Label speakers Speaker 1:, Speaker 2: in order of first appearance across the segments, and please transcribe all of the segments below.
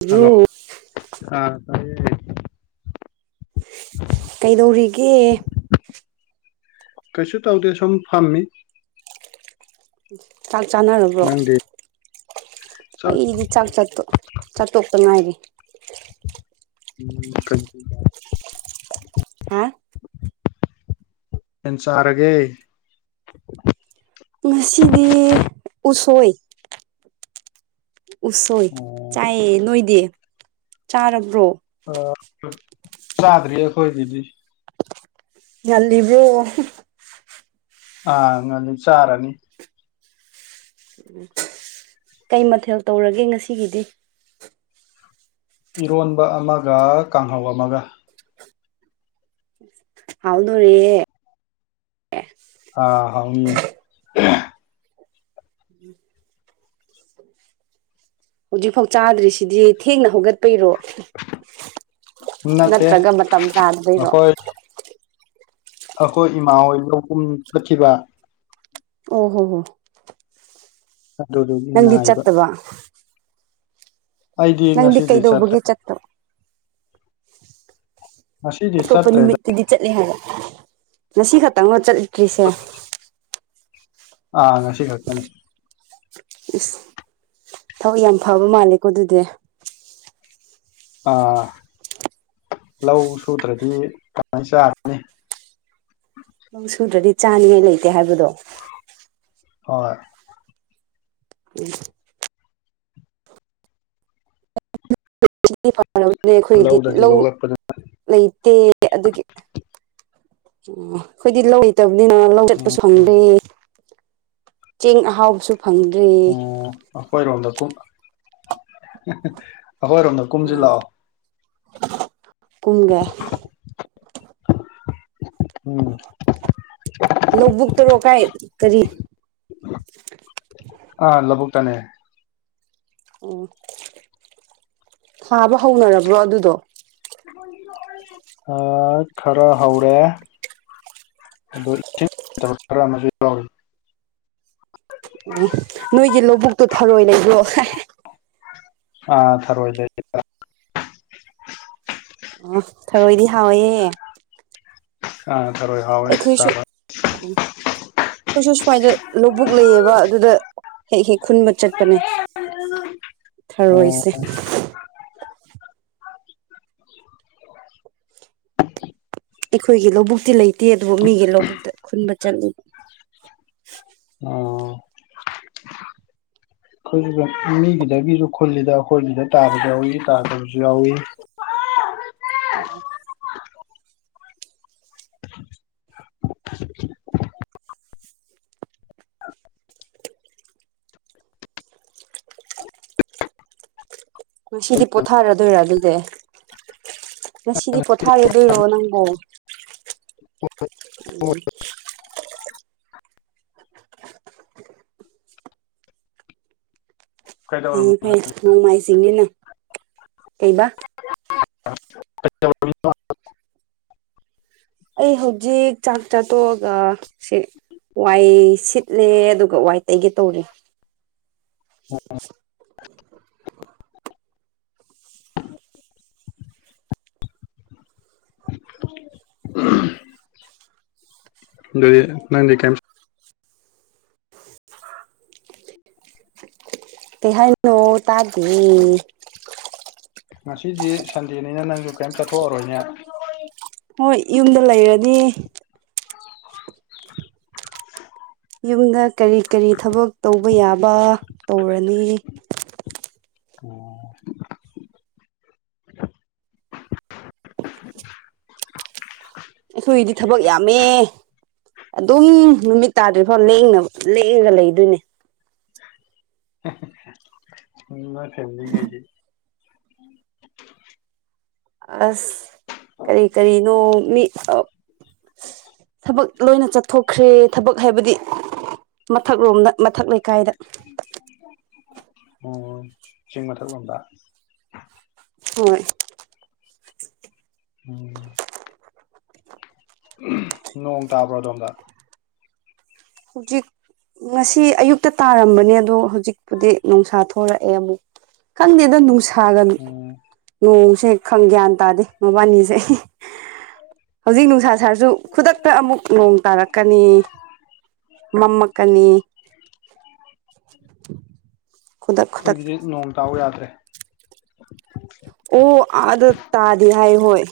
Speaker 1: brew
Speaker 2: hello
Speaker 1: ꯀꯩꯗꯧꯔꯤꯒꯦ
Speaker 2: ꯀꯩꯁꯨ ꯇꯧꯗꯦ ꯁꯨꯝ ꯐꯝꯃꯤ
Speaker 1: ꯆꯥꯛ ꯆꯥꯅꯔꯕ꯭ꯔꯣ
Speaker 2: ꯅꯪꯗꯤ ꯆꯥꯛ
Speaker 1: ꯑꯩꯗꯤ ꯆꯥꯛ ꯆꯠꯇ ꯆꯥꯠꯇꯣꯛꯇ ꯉꯥꯏꯔꯦ
Speaker 2: ꯎꯝ ꯀ
Speaker 1: ꯍꯥ
Speaker 2: ꯄꯦꯟ ꯆꯥꯔꯒꯦ
Speaker 1: ꯉꯁꯤꯗꯤ ꯎꯁꯣꯏ ꯎꯁꯣꯏ
Speaker 2: ꯑꯣ
Speaker 1: ꯆꯥꯏꯌꯦ ꯅꯣꯏꯗꯤ ꯆꯥꯔꯕ꯭ꯔꯣ
Speaker 2: ꯆꯥꯗꯔꯤꯌꯦꯈꯣꯏ ꯇꯤꯗꯤ
Speaker 1: ꯑꯜꯂꯤꯕ꯭ꯔꯣ
Speaker 2: ꯑꯥ ꯉꯅꯤ ꯆꯥꯔꯅꯤ
Speaker 1: ꯎꯝ ꯀꯩ ꯃꯊꯦꯜ ꯇꯧꯔꯒꯦ ꯉꯁꯤꯒꯤꯗꯤ
Speaker 2: ꯏꯔꯣꯟꯕ ꯑꯃꯒ ꯀꯥꯡꯍꯧ ꯑꯃꯒ
Speaker 1: ꯍꯥꯎꯗꯣꯣꯔꯦ
Speaker 2: ꯑꯥ ꯍꯥꯎꯉꯌꯦ
Speaker 1: ꯍꯧꯖꯤꯛꯐꯥꯎ ꯆꯥꯗ꯭ꯔꯤꯁꯤꯗꯤ ꯊꯦꯡꯅ ꯍꯧꯒꯠꯄꯩꯔꯣ
Speaker 2: ꯅꯠꯇꯦ
Speaker 1: ꯅꯠꯇ꯭ꯔꯒꯝꯕ ꯇꯝ ꯇ ꯍꯥꯏꯗꯕꯩꯒꯣ
Speaker 2: ꯑꯩꯈꯣꯏ ꯑꯩꯈꯣꯏ ꯏꯃꯥ ꯍꯣꯏ ꯂꯧ ꯀꯨꯝ ꯆꯠꯈꯤꯕ
Speaker 1: ꯑꯣ ꯍꯣ ꯍꯣ ꯅꯪꯗꯤ
Speaker 2: ꯑꯗꯨꯗꯨꯒꯤꯉꯅꯥꯏꯕ
Speaker 1: ꯆꯠꯇꯕ ꯅꯪꯗꯤ
Speaker 2: ꯆꯠꯇ꯭ꯔꯦ
Speaker 1: ꯀꯩꯗꯧꯕꯒꯤꯦ ꯆꯠꯇꯣ
Speaker 2: ꯉꯁꯤꯗꯤ
Speaker 1: ꯑꯇꯣꯞꯄ
Speaker 2: ꯆꯠꯇ꯭ꯔꯦꯗ
Speaker 1: ꯅꯨꯃꯤꯠꯇꯗꯤ ꯆꯠꯂꯦ ꯍꯥꯏꯕ ꯉꯁꯤ ꯈꯛꯇꯪꯅ ꯆꯠꯂꯤꯇ꯭ꯔꯤꯁꯦ
Speaker 2: ꯑ ꯑꯉꯥꯡ ꯁꯤꯅꯤ
Speaker 1: ꯏꯁ ꯊꯕꯛ ꯌꯥꯝ ꯐꯕ ꯃꯥꯜꯂꯦꯀꯣ ꯑꯗꯨꯗꯤ
Speaker 2: ꯑꯥ ꯂꯧ ꯁꯨꯗ꯭ꯔꯗꯤ ꯀꯃꯥꯏꯅ ꯆꯥꯔꯅꯤ
Speaker 1: ꯅꯣꯡ ꯁꯨꯗ꯭ꯔꯗꯤ ꯆꯥꯅꯤꯉꯥꯏ ꯂꯩꯇꯦ ꯍꯥꯏꯕꯗꯣ
Speaker 2: ꯍꯣꯏ
Speaker 1: ꯎꯝ ꯑꯩꯈꯣꯏꯒꯤꯗꯤ
Speaker 2: ꯂꯧꯗꯒꯤ
Speaker 1: ꯂꯧ
Speaker 2: ꯂꯣꯛꯂꯛꯄꯗ
Speaker 1: ꯂꯩꯇꯦ ꯑꯗꯨꯒꯤ ꯑꯣ ꯑꯩꯈꯣꯏꯗꯤ ꯂꯧ ꯂꯩꯇꯕꯅꯤꯅ ꯂꯧ
Speaker 2: ꯎꯝ
Speaker 1: ꯆꯠꯄꯁꯨ ꯍꯪꯕꯤ ꯆꯦꯡ ꯑꯍꯥꯎꯁꯨ
Speaker 2: ꯎꯝꯣꯏꯔꯣꯗ ꯀ ꯑꯩꯈꯣꯏꯔꯣꯝꯗ ꯀꯨꯝꯁꯤ
Speaker 1: ꯑꯥ
Speaker 2: ꯂꯥꯛꯑꯣ
Speaker 1: ꯀꯨꯝꯒꯦ
Speaker 2: ꯎꯝ
Speaker 1: ꯂꯧꯕꯨꯛꯛꯇꯔꯣ ꯀꯥꯏ ꯀꯔꯤ
Speaker 2: ꯇꯅꯦ
Speaker 1: ꯑꯣ ꯁꯥꯕ ꯍꯧꯅꯔꯕ꯭ꯔꯣ ꯑꯗꯨꯗꯣ
Speaker 2: ꯑ ꯈꯔ ꯍꯧꯥꯎꯔꯦ ꯑꯣ ꯏꯁꯤꯡꯕꯛ ꯈꯔ ꯑꯃꯁꯨ ꯌꯥꯎꯔꯤ
Speaker 1: ꯎ ꯅꯣꯏꯒꯤ ꯂꯧꯕꯨꯛꯇꯣ ꯊꯔꯣꯏ ꯂꯩꯕ꯭ꯔꯣ
Speaker 2: ꯑꯥ ꯊꯔꯑꯣ ꯏ ꯂꯩ
Speaker 1: ꯑꯣ ꯊꯔꯣꯏꯗꯤ ꯍꯥꯎꯏꯦ
Speaker 2: ꯑ ꯇꯔꯣꯏ ꯍꯥꯎꯣꯏ ꯆ
Speaker 1: ꯑꯩꯈꯣꯏꯁꯨ ꯁꯨꯃꯥꯏꯗ ꯂꯧꯕꯨꯛ ꯂꯩꯌꯦꯕ ꯑꯗꯨꯗ ꯍꯦꯛ ꯍꯦꯛ ꯈꯨꯟꯕ ꯆꯠꯄꯅꯦ
Speaker 2: ꯑꯣ
Speaker 1: ꯊꯔꯣꯏꯁꯦ ꯑꯩꯈꯣꯏꯒꯤ ꯂꯧꯕꯨꯛꯇꯤ ꯂꯩꯇꯦ ꯑꯗꯨꯕꯨ ꯃꯤꯒꯤ ꯂꯧꯕꯨꯛꯇ ꯈꯨꯟꯕ ꯆꯠꯂꯤꯕ
Speaker 2: [unintelligible] ꯑꯩꯈꯣꯏꯁꯨ ꯃꯤꯒꯤꯗꯒꯤꯁꯨ ꯈꯨꯜꯂꯤꯗ ꯑꯩꯈꯣꯏꯒꯤꯗ ꯇꯥꯕꯁꯨ ꯌꯥꯎꯏ ꯇꯥꯗꯕꯁꯨ ꯌꯥꯎꯏ [unintelligible]
Speaker 1: ꯏ
Speaker 2: [unintelligible]
Speaker 1: ꯁꯤꯗꯤ ꯄꯣꯊꯥꯔꯗꯣꯏꯔ ꯑꯗꯨꯗꯦ ꯉꯁꯤꯗꯤ ꯄꯣꯊꯥꯔꯦꯗꯔꯣ ꯅꯪꯣ ꯎꯝ ꯐꯩ
Speaker 2: ꯀꯩꯗꯧꯔꯝꯃꯤꯅꯣ
Speaker 1: ꯐꯩ ꯅꯣꯡꯃꯥꯏ ꯆꯤꯡꯅ ꯀꯩꯕꯥ
Speaker 2: [unintelligible]
Speaker 1: ꯑꯩ ꯍꯧꯖꯤꯛ ꯆꯥꯛ ꯆꯥꯊꯣꯛꯑꯒ ꯁꯤ ꯋꯥꯏ ꯁꯤꯠꯂꯦ ꯑꯗꯨꯒ ꯋꯥꯏ ꯇꯩꯒꯦ ꯇꯧꯔꯦ
Speaker 2: [unintelligible] [unintelligible] ꯑꯗꯨꯗꯤ ꯅꯪ ꯀ
Speaker 1: ꯇ ꯍꯥꯏꯥꯏꯅꯣ ꯇꯥꯒꯤ
Speaker 2: ꯉꯁꯤꯗꯤ ꯁꯟꯗꯦꯅꯤꯅ ꯅꯪꯁꯨ ꯀꯩꯝ ꯆꯠꯊꯣꯛꯑꯔꯣꯏꯅꯦ
Speaker 1: ꯍꯣꯏ ꯌꯨꯝꯗ ꯂꯩꯔꯅꯤ
Speaker 2: [unintelligible]
Speaker 1: ꯌꯨꯝꯗ ꯀꯔꯤ ꯀꯔꯤ ꯊꯕꯛ ꯇꯧꯕ ꯌꯥꯕ ꯇꯧꯔꯅꯤ
Speaker 2: ꯑꯣꯝ [unintelligible]
Speaker 1: ꯑꯩꯈꯣꯏꯏꯗꯤ ꯊꯕꯛ ꯌꯥꯝꯃꯦ ꯑꯗꯨꯝ ꯅꯨꯃꯤꯠ ꯇꯥꯗ꯭ꯔꯤ ꯐꯥꯎ ꯂꯦꯡꯅꯕ ꯂꯦꯡꯉꯒ ꯂꯩꯗꯣꯏꯅꯦ
Speaker 2: ꯎ ꯃꯔ ꯐꯦꯃꯤꯂꯤ ꯀꯁꯤ ꯎꯝ
Speaker 1: ꯑꯁ ꯀꯔꯤ ꯀꯔꯤꯅꯣ ꯃꯤ ꯊꯕꯛ ꯂꯣꯏꯅ ꯆꯠꯊꯣꯛꯈ꯭ꯔꯦ ꯊꯕꯛ ꯍꯥꯏꯕꯗꯤ ꯃꯊꯛ ꯂꯣꯝꯗ ꯃꯊꯛ ꯂꯩꯀꯥꯏꯗ
Speaker 2: ꯎꯝ ꯆꯤꯡ ꯃꯊꯛꯒꯕ
Speaker 1: ꯍꯣꯏ
Speaker 2: ꯎꯝ ꯅꯣꯡꯣꯡ ꯇꯕ꯭ꯔꯣꯗꯗ
Speaker 1: ꯍꯧꯖꯤꯛ ꯉꯁꯤ ꯑꯌꯨꯛꯇ ꯇꯥꯔꯝꯕꯅꯦ ꯑꯗꯣ ꯍꯧꯖꯤꯛꯄꯨꯗꯤ ꯅꯨꯡꯁꯥ ꯊꯣꯛ ꯊꯣꯔꯛꯑꯦ ꯑꯃꯨꯛ ꯈꯪꯗꯦꯗ ꯅꯨꯡꯁꯥꯒ
Speaker 2: ꯎꯝ
Speaker 1: ꯅꯣꯡꯁꯦ ꯈꯪ ꯒ꯭ꯌꯥꯟ ꯇꯥꯗꯦ ꯃ ꯄꯅꯤꯁꯦ ꯍꯧꯖꯤꯛ ꯅꯨꯡꯁꯥ ꯁꯥꯔꯁꯨ ꯈꯨꯗꯛꯇ ꯑꯃꯨꯛ ꯅꯣꯡ ꯇꯥꯔꯛꯀꯅꯤ ꯃꯝꯃꯀꯅꯤ
Speaker 2: ꯑꯩꯈꯣꯏꯒꯤꯗꯤ ꯅꯣꯡ ꯇꯥꯎ ꯌꯥꯗ꯭ꯔꯦ
Speaker 1: ꯑꯣ ꯑꯗ ꯇꯥꯗꯤ ꯍꯥꯏꯥꯏ ꯍꯣꯏ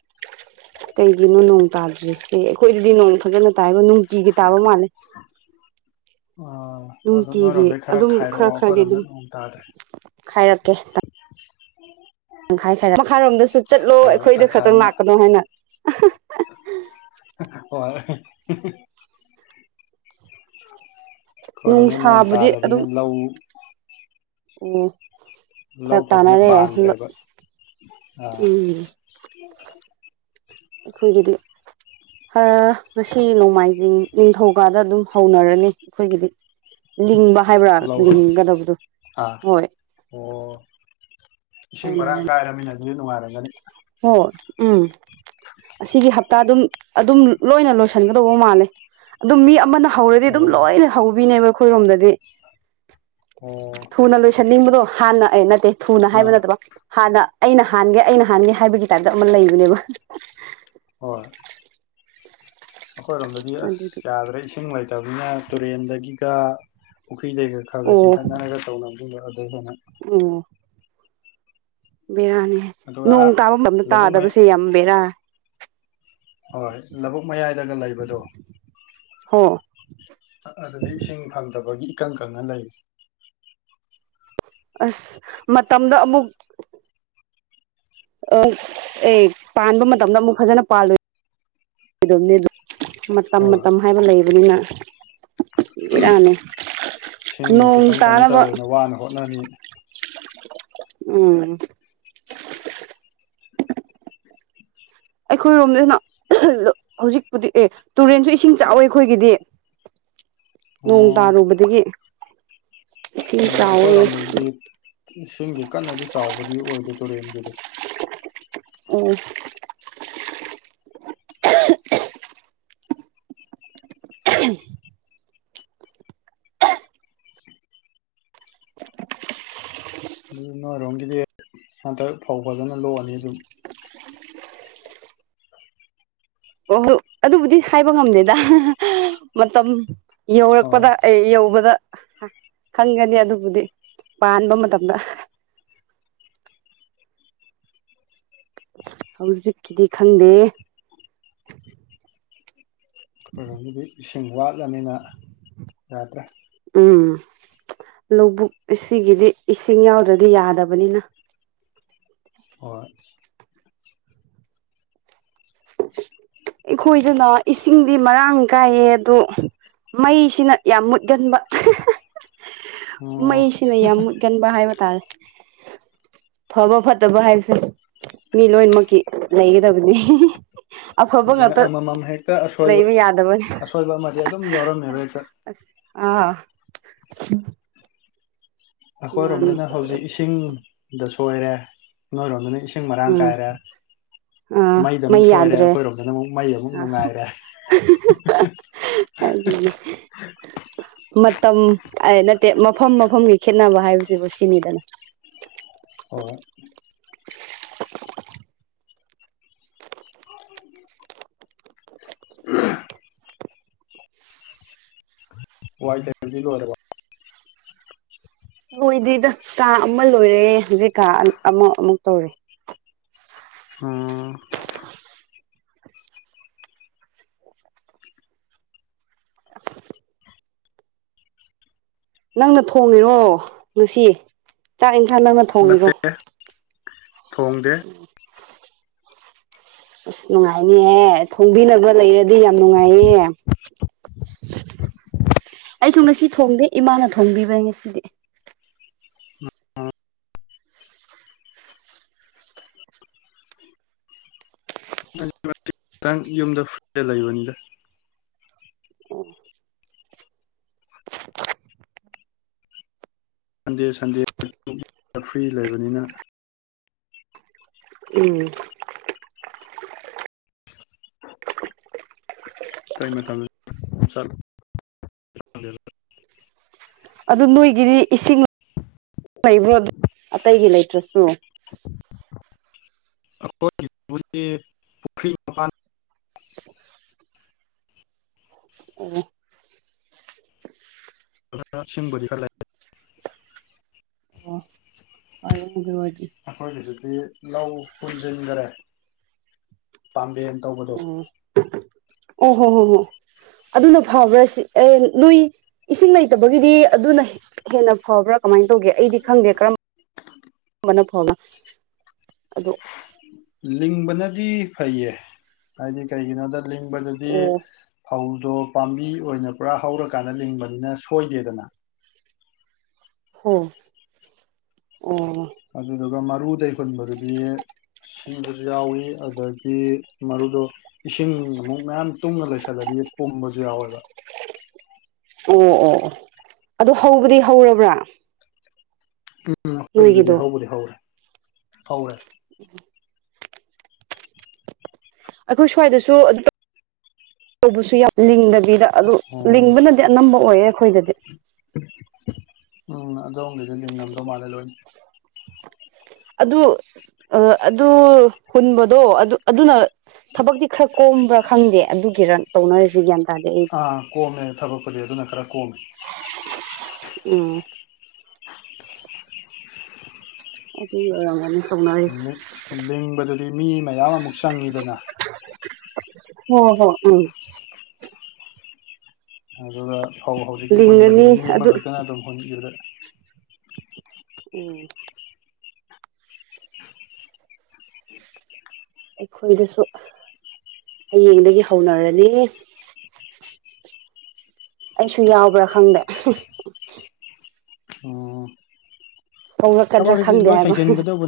Speaker 2: [unintelligible]
Speaker 1: ꯀꯩꯒꯤꯅꯣ ꯅꯣꯡ ꯇꯥꯗ꯭ꯔꯤꯁꯦ ꯑꯩꯈꯣꯏꯗꯗꯤ ꯅꯣꯡ ꯐꯖꯅ ꯇꯥꯏꯕ ꯅꯨꯡꯇꯤꯒꯤ ꯇꯥꯕ ꯃꯥꯜꯂꯦ
Speaker 2: [unintelligible] ꯑꯗꯨꯗꯣ ꯅꯣꯏꯔꯣꯝꯗꯩ
Speaker 1: ꯅꯨꯡꯇꯤꯒꯤ
Speaker 2: ꯈꯔ
Speaker 1: ꯑꯗꯨꯝ
Speaker 2: ꯈꯥꯏꯔꯛꯑꯣ ꯑꯩꯈꯣꯏꯔꯣꯝꯗ ꯅꯣꯡ ꯇꯥꯗ꯭ꯔꯦ
Speaker 1: ꯈ ꯍꯥꯏꯔꯛꯀꯦ ꯇꯪꯈꯥꯏ ꯈꯥꯏ ꯃꯈꯥꯏꯔꯣꯝꯗꯁꯨ ꯆꯠꯂꯣ
Speaker 2: ꯍꯣꯏ
Speaker 1: ꯑꯩꯈꯣꯏꯗ
Speaker 2: ꯇꯪꯈꯥꯏ
Speaker 1: ꯈꯛꯇꯪ
Speaker 2: ꯑꯃ
Speaker 1: ꯂꯥꯛꯀꯅꯣ ꯍꯥꯏꯅ
Speaker 2: ꯍꯣꯏ ꯈꯔꯅ ꯅꯣꯡ
Speaker 1: ꯅꯨꯡꯁꯥꯕꯨꯗꯤ ꯑꯗꯨꯝ
Speaker 2: ꯇꯥꯗꯕꯅꯤꯅ ꯂꯧ
Speaker 1: ꯑꯣ
Speaker 2: ꯂꯧ
Speaker 1: ꯈꯔ
Speaker 2: ꯐꯖꯅ
Speaker 1: ꯇꯥꯅꯔꯦ
Speaker 2: ꯄꯥꯟꯗ꯭ꯔꯦꯕ ꯑꯥ
Speaker 1: ꯎꯝ ꯑꯩꯈꯣꯏꯒꯤꯗꯤ ꯉꯁꯤ ꯅꯣꯡꯃꯥꯏꯖꯤꯡ ꯅꯤꯡꯊꯧꯀꯥꯗ ꯑꯗꯨꯝ ꯍꯧꯅꯔꯅꯤ ꯑꯩꯈꯣꯏꯒꯤꯗꯤ ꯂꯤꯡꯕ ꯍꯥꯏꯕ꯭ꯔꯥ
Speaker 2: ꯂꯧꯔꯣ
Speaker 1: ꯂꯤꯡꯒꯗꯕꯗꯨ
Speaker 2: ꯑꯥ
Speaker 1: ꯍꯣꯏ
Speaker 2: ꯑꯣ ꯏꯁꯤꯡ ꯃꯔꯥꯡ
Speaker 1: ꯍꯧꯅꯔꯅꯤ
Speaker 2: ꯀꯥꯏꯔꯃꯤꯅ ꯑꯗꯨꯗꯤ ꯅꯨꯡꯉꯥꯏꯔꯝꯒꯅꯤ
Speaker 1: ꯍꯣꯏ ꯎꯝ ꯑꯁꯤꯒꯤ ꯍꯞꯇꯥ ꯑꯗꯨꯝ ꯑꯗꯨꯝ ꯂꯣꯏꯅ ꯂꯣꯏꯁꯤꯟꯒꯗꯧꯕ ꯃꯥꯜꯂꯦ ꯑꯗꯨꯝ ꯃꯤ ꯑꯃꯅ ꯍꯧꯔꯗꯤ
Speaker 2: ꯑꯣ
Speaker 1: ꯑꯗꯨꯝ ꯂꯣꯏꯅ ꯍꯧꯕꯤꯅꯦꯕ ꯑꯩꯈꯣꯏꯔꯣꯝꯗꯗꯤ
Speaker 2: ꯑꯣ
Speaker 1: ꯊꯨꯅ ꯂꯣꯏꯁꯟꯅꯤꯡꯕꯗꯣ ꯍꯥꯟꯅ ꯑꯦ ꯅꯠꯇꯦ ꯊꯨꯅ ꯍꯥꯏꯕ
Speaker 2: ꯑꯥ
Speaker 1: ꯅꯠꯇꯕ ꯍꯥꯟꯅ ꯑꯩꯅ ꯍꯥꯟꯒꯦ ꯑꯩꯅ ꯍꯥꯟꯒꯦ ꯍꯥꯏꯕꯒꯤ ꯇꯥꯏꯞꯇ ꯑꯃ ꯂꯩꯕꯅꯦꯕ
Speaker 2: ꯍꯣꯏ ꯑꯩꯈꯣꯏꯔꯣꯝꯗꯗꯤ
Speaker 1: ꯑꯗꯨꯒꯤ
Speaker 2: ꯑꯁ ꯌꯥꯗ꯭ꯔꯦ ꯏꯁꯤꯡ ꯂꯩꯇꯕꯅꯤꯅ ꯇꯨꯔꯦꯟꯗꯒꯤꯒ ꯅꯨꯄꯤ ꯂꯩꯩꯒ ꯈꯔꯒ
Speaker 1: ꯑꯣ
Speaker 2: ꯆꯤꯡꯈꯠꯅꯔꯒ ꯇꯧꯅꯕꯤꯕ ꯑꯗꯨ ꯍꯦꯟꯅ
Speaker 1: ꯕꯦꯔꯥꯅꯤꯍ
Speaker 2: ꯑꯗꯨꯒ
Speaker 1: ꯅꯣꯡ
Speaker 2: ꯑꯥ
Speaker 1: ꯇꯥꯐꯝ ꯃꯝꯗ
Speaker 2: ꯂꯧꯕꯨꯛ ꯃꯌꯥ
Speaker 1: ꯇꯥꯗꯕꯁꯦ ꯌꯥꯝ ꯕꯦꯔꯥ
Speaker 2: ꯍꯣꯏ ꯂꯧꯕꯨꯛ ꯃꯌꯥꯏꯗꯒ ꯂꯩꯕꯗꯣ
Speaker 1: ꯍ
Speaker 2: ꯑꯗꯨꯗꯒꯤ ꯏꯁꯤꯡ ꯐꯪꯗꯕꯒꯤ ꯏꯀꯪ ꯈꯪꯅ ꯂꯩꯔꯤ
Speaker 1: ꯑꯁ ꯃꯇꯝꯗ ꯑꯃꯨꯛ ꯑ ꯑꯦ ꯄꯥꯟꯕ ꯃꯇꯝꯗ ꯑꯃꯨꯛ ꯐꯖꯅ ꯄꯥꯜꯂꯣꯏꯗꯕꯅꯦ ꯃꯇꯝ
Speaker 2: ꯍꯣꯏ
Speaker 1: ꯃꯇꯝ ꯍꯥꯏꯕ ꯂꯩꯕꯅꯤꯅ ꯏꯔꯅꯤ
Speaker 2: ꯏꯁꯤꯡ
Speaker 1: ꯅꯣꯡ
Speaker 2: ꯈꯤꯇꯪ ꯀꯩꯅꯣ
Speaker 1: ꯇꯥꯅꯅꯕ
Speaker 2: ꯇꯧꯋꯦꯅ ꯋꯥꯅ ꯍꯣꯠꯅꯔꯤ
Speaker 1: ꯎꯝ ꯑꯩꯈꯣꯏꯔꯣꯝꯗꯅ ꯍꯧꯖꯤꯛꯄꯨꯗꯤ ꯑꯦ ꯇꯨꯔꯦꯟꯁꯨ ꯏꯁꯤꯡ ꯆꯥꯎꯋꯤ ꯑꯩꯈꯣꯏꯒꯤꯗꯤ
Speaker 2: [unintelligible]
Speaker 1: ꯅꯣꯡ
Speaker 2: ꯑꯣ
Speaker 1: ꯇꯥꯔꯨꯕꯗꯒꯤ ꯏꯁꯤꯡ
Speaker 2: ꯎ
Speaker 1: ꯆꯥꯎꯋꯦ
Speaker 2: ꯍꯣꯏꯔꯣꯝꯝꯕꯗꯗꯤ ꯏꯁꯤꯡꯒꯤ ꯀꯟꯅꯗꯤ ꯆꯥꯎꯕ ꯑꯣꯏꯗ ꯇꯔꯗ
Speaker 1: ꯑꯣ ꯎ
Speaker 2: ꯑꯗꯨ ꯅꯣꯏꯔꯣꯝꯒꯤꯗꯤ ꯍꯟꯗꯛ ꯐꯧ ꯐꯖꯅ ꯂꯣꯛꯑꯅꯤ ꯑꯗꯨꯝ
Speaker 1: ꯑꯣ ꯑꯗꯨꯕꯨꯗꯤ ꯍꯥꯏꯕ ꯉꯝꯗꯦꯗ ꯃꯇꯝ
Speaker 2: ꯍꯣꯏ
Speaker 1: ꯌꯧꯔꯛꯄꯗ ꯑꯩ ꯌꯧꯕꯗ ꯈꯪꯒꯅꯤ ꯑꯗꯨꯕꯨꯗꯤ ꯄꯥꯟꯕ ꯃꯇꯝꯗ
Speaker 2: [unintelligible]
Speaker 1: ꯍꯧꯖꯤꯛꯀꯤꯗꯤ ꯈꯪꯗꯦ
Speaker 2: ꯑꯩꯈꯣꯏꯗꯤ ꯏꯁꯤꯡ ꯋꯥꯠꯂꯅꯤꯅ ꯌꯥꯗ꯭ꯔꯦ
Speaker 1: ꯎꯝ ꯂꯧꯕꯨꯛ ꯑꯁꯤꯒꯤꯗꯤ ꯏꯁꯤꯡ ꯌꯥꯎꯗ꯭ꯔꯗꯤ ꯌꯥꯗꯕꯅꯤꯅ
Speaker 2: ꯍꯣꯏꯣꯏ [unintelligible]
Speaker 1: ꯑꯩꯈꯣꯏꯗꯅ ꯏꯁꯤꯡꯗꯤ ꯃꯔꯥꯡ ꯀꯥꯏꯌꯦ ꯑꯗꯣ ꯃꯩꯁꯤꯅ ꯌꯥꯝ ꯃꯨꯠꯒꯟꯕ
Speaker 2: ꯑꯣ
Speaker 1: ꯃꯩꯁꯤꯅ ꯌꯥꯝ ꯃꯨꯠꯒꯟꯕ ꯍꯥꯏꯕ ꯇꯥꯔꯦ
Speaker 2: [unintelligible]
Speaker 1: ꯐꯕ ꯐꯠꯇꯕ ꯍꯥꯏꯕꯁꯦ ꯃꯤ ꯂꯣꯏꯅꯃꯛꯀꯤ ꯂꯩꯒꯗꯕꯅꯤ ꯑꯐꯕ
Speaker 2: ꯑꯗꯨꯅ
Speaker 1: ꯉꯥꯛꯇ
Speaker 2: ꯑꯃꯃꯝ ꯍꯦꯛꯇ ꯑꯁꯣꯏꯕ
Speaker 1: ꯂꯩꯕ ꯌꯥꯗꯕꯅꯦ ꯑ
Speaker 2: ꯑꯁꯣꯏꯕ ꯑꯃꯗꯤ ꯑꯗꯨꯝ ꯌꯥꯎꯔꯝꯃꯦꯕ ꯍꯦꯛꯇ
Speaker 1: ꯑꯁ ꯑꯥ ꯃꯥꯅꯦ
Speaker 2: ꯑꯩꯈꯣꯏꯔꯣꯝꯗꯅ ꯍꯧꯖꯤꯛ ꯏꯁꯤꯡꯗ ꯁꯣꯏꯔꯦ ꯅꯣꯏꯔꯣꯝꯗꯅ ꯏꯁꯤꯡ ꯁꯤꯡ ꯃꯔꯔꯥꯡ
Speaker 1: ꯑꯥ
Speaker 2: ꯀꯥꯏꯔꯦ
Speaker 1: ꯑꯥ
Speaker 2: ꯃꯩꯗ ꯑꯃꯨꯛ
Speaker 1: ꯃꯩ
Speaker 2: ꯁꯣꯏꯔꯦ
Speaker 1: ꯌꯥꯗ꯭ꯔꯦ
Speaker 2: ꯑꯩꯈꯣꯏꯔꯣꯝꯗꯅ ꯑꯃꯨꯛ ꯃꯩ ꯑꯃꯨꯛ
Speaker 1: ꯑ
Speaker 2: ꯅꯨꯡꯉꯥꯏꯔꯦ
Speaker 1: ꯃꯇꯝ ꯑꯩꯅ ꯃꯐꯝ ꯃꯐꯝꯒꯤ ꯈꯦꯠꯅꯕ ꯍꯥꯏꯕꯁꯤꯕꯨ ꯁꯤꯅꯤꯗꯅ
Speaker 2: ꯍ ꯎꯝ ꯋꯥꯏ ꯇꯕꯤ ꯑꯣꯏꯔꯦ
Speaker 1: ꯍꯣꯏꯗꯤ ꯀꯥ ꯑꯃ ꯂꯣꯏꯔꯦ ꯍꯧꯖꯤꯛ ꯀꯥ ꯑꯃ ꯑꯃꯨꯛ ꯇꯧꯔꯦ
Speaker 2: ꯎꯝ
Speaker 1: ꯅꯪꯅ ꯊꯣꯡꯉꯤꯔꯣ ꯉꯁꯤ ꯆꯥꯛ ꯏ ꯅꯍꯥꯟ ꯅꯪꯅ ꯊꯣꯡꯉꯤꯔꯣ
Speaker 2: ꯅꯠꯇꯦ
Speaker 1: ꯎ
Speaker 2: ꯊꯣꯡꯗꯦ
Speaker 1: ꯑꯁ ꯅꯨꯡꯉꯥꯏꯅꯤꯍꯦ ꯊꯣꯡꯕꯤꯅꯕ ꯂꯩꯔꯗꯤ ꯌꯥꯝ ꯅꯨꯡꯉꯥꯏꯌꯦ ꯑꯩꯁꯨ ꯉꯁꯤ ꯊꯣꯡꯗꯦ ꯏꯃꯥꯅ ꯊꯣꯡꯕꯤꯕꯅꯤ ꯉꯁꯤꯗꯤ
Speaker 2: ꯑ ꯌꯨꯝꯗ ꯐꯨꯗ ꯂꯩꯕꯅꯤꯗ ꯁꯟꯗꯦ ꯁꯟꯗꯦ ꯐ꯭ꯔꯤ ꯂꯩꯕꯅꯤꯅ
Speaker 1: ꯎꯝ
Speaker 2: [unintelligible] ꯇꯥꯏ ꯃ ꯊ ꯆ
Speaker 1: ꯑꯗꯨ ꯅꯣꯏꯒꯤꯗꯤ ꯏꯁꯤꯡ ꯂꯩꯕ꯭ꯔꯣ ꯑꯗꯨ ꯑꯇꯩꯒꯤ ꯂꯩꯇ꯭ꯔꯁꯨ
Speaker 2: ꯑꯩꯈꯣꯏꯒꯤ ꯄꯨꯨꯈ꯭ꯔꯤ ꯃꯄꯥꯟ [unintelligible]
Speaker 1: [unintelligible] ꯑꯣ
Speaker 2: ꯕꯣꯂꯤ ꯀ [unintelligible]
Speaker 1: ꯑꯣ ꯍ ꯑꯗꯨ
Speaker 2: ꯑꯩꯈꯣꯏꯒꯤꯗꯨꯗꯤ ꯂꯧ ꯍꯨꯟꯖꯤꯟꯈꯔꯦ ꯄꯥꯝꯕꯅ ꯇꯧꯕꯗꯣ
Speaker 1: ꯑꯣ ꯍꯣ ꯍꯣ ꯍꯣꯏ ꯑꯗꯨꯅ ꯐꯕ꯭ꯔꯥ ꯁꯤ ꯑꯦ ꯅꯣꯏ ꯏꯁꯤꯡ ꯂꯩ ꯇꯕꯒꯤꯗꯤ ꯑꯗꯨꯅ ꯍꯦꯟꯅ ꯐꯕ꯭ꯔꯥ ꯀꯃꯥꯏꯅ ꯇꯧꯒꯦ ꯑꯩꯗꯤ ꯈꯪꯗꯦ ꯀꯔꯝꯕ ꯃꯅꯄꯣꯒ ꯑꯗꯣ
Speaker 2: ꯂꯤꯡꯕꯅꯗꯤ ꯐꯩꯌꯦ ꯍꯥꯏꯗꯤ ꯀꯩꯒꯤꯅꯣꯗ ꯂꯤꯡꯕꯗꯗꯤ
Speaker 1: ꯑꯣ
Speaker 2: ꯐꯧ ꯑꯗꯣ ꯄꯥꯝꯕꯤ ꯑꯣꯏꯅ ꯄꯨꯔꯥ ꯍꯧꯔꯀꯥꯟꯗ ꯂꯤꯡꯕꯅꯤꯅ ꯁꯣꯏꯗꯦꯗꯅ
Speaker 1: ꯍ ꯑꯣ
Speaker 2: ꯑꯗꯨꯒ ꯃꯔꯨꯗꯩ ꯍꯨꯟꯕꯗꯗꯤ ꯁꯤꯕꯁꯨ ꯌꯥꯎꯏꯤ ꯑꯗꯒꯤ ꯃꯔꯨꯗꯣ ꯏꯁꯤꯡ ꯑꯃꯨꯛ ꯃꯌꯥꯝ ꯇꯨꯡꯅ ꯂꯩꯁꯜꯂꯗꯤ ꯄꯨꯝꯕꯁꯨ ꯌꯥꯎꯋꯦꯕ [unintelligible]
Speaker 1: ꯑꯣ ꯑꯣ ꯑꯣ ꯑꯗꯨꯣ ꯍꯧꯕꯗꯤ ꯍꯧꯔꯕ꯭ꯔꯥ
Speaker 2: ꯎꯝ ꯑꯩꯈꯣꯏꯒꯤꯗꯨꯗꯤ
Speaker 1: ꯅꯣꯏꯒꯤꯗꯣ
Speaker 2: ꯍꯧꯕꯗꯤ ꯍꯧꯔꯦ ꯍꯧꯔꯦ
Speaker 1: ꯎꯝ ꯑꯩꯈꯣꯏ ꯁ꯭ꯋꯥꯏꯗꯁꯨ ꯑꯗꯨ ꯇꯧꯕꯁꯨ ꯌꯥꯝ ꯂꯤꯡꯗꯕꯤꯗ ꯑꯗꯨ
Speaker 2: ꯑꯣ
Speaker 1: ꯂꯤꯡꯕꯅꯗꯤ ꯑꯅꯝꯕ ꯑꯣꯏꯌꯦ ꯑꯩꯈꯣꯏꯗꯗꯤ
Speaker 2: ꯎꯝ ꯑꯗꯒꯤꯁꯨ ꯂꯤꯡꯉꯝꯗꯧ ꯃꯥꯜꯂꯦ ꯂꯣꯏ
Speaker 1: ꯑꯗꯨ ꯑꯗꯨ ꯍꯨꯟꯕꯗꯣ ꯑꯗꯨ ꯑꯗꯨꯅ ꯊꯕꯛꯇꯤ ꯈꯔ ꯀꯣꯝꯕ꯭ꯔꯥ ꯈꯪꯗꯦ ꯑꯗꯨꯒꯤꯔ ꯇꯧꯅꯔꯔꯤꯁꯤꯦ ꯒ꯭ꯟ
Speaker 2: ꯑꯥ ꯀꯣꯝꯃꯦ ꯊꯕꯛꯄꯨꯗꯤ ꯑꯗꯨꯅ ꯈꯔ ꯀꯣꯝꯃꯦ
Speaker 1: ꯎꯝ ꯑꯗꯨꯒꯤ ꯑꯣꯏꯔꯒꯅꯤ
Speaker 2: ꯂꯤꯡꯕꯗꯗꯤ ꯃꯤ ꯃꯌꯥꯝ ꯑꯃꯨꯛ ꯆꯪꯉꯤꯗꯅ
Speaker 1: ꯍ ꯍꯣ ꯎꯝ
Speaker 2: ꯑꯗꯨꯒ ꯐꯧ ꯍꯧꯖꯤꯛꯀꯤ ꯍꯨꯟꯕꯗꯨꯗꯤ
Speaker 1: ꯂꯤꯡꯉꯅꯤ
Speaker 2: ꯃꯤ
Speaker 1: ꯑꯗꯨ
Speaker 2: ꯑꯃꯈꯛꯇꯅ ꯑꯗꯨꯝ ꯍꯨꯟꯈꯤꯕꯗ
Speaker 1: ꯑꯣ ꯑꯩꯈꯣꯏꯗꯁꯨ ꯍꯌꯦꯡꯗꯒꯤ ꯍꯧꯅꯔꯅꯤ ꯑꯩꯁꯨ ꯌꯥꯎꯕ꯭ꯔꯥ ꯈꯪꯗꯦ
Speaker 2: ꯎꯝ
Speaker 1: ꯍꯣꯡꯂꯛꯀꯗ꯭ꯔꯥ
Speaker 2: ꯊꯕꯛ ꯑꯁꯤ ꯂꯣꯏ
Speaker 1: ꯈꯪꯗꯦ ꯍꯥꯏꯕ
Speaker 2: ꯍꯩꯖꯤꯟꯒꯗꯧꯕꯅꯤ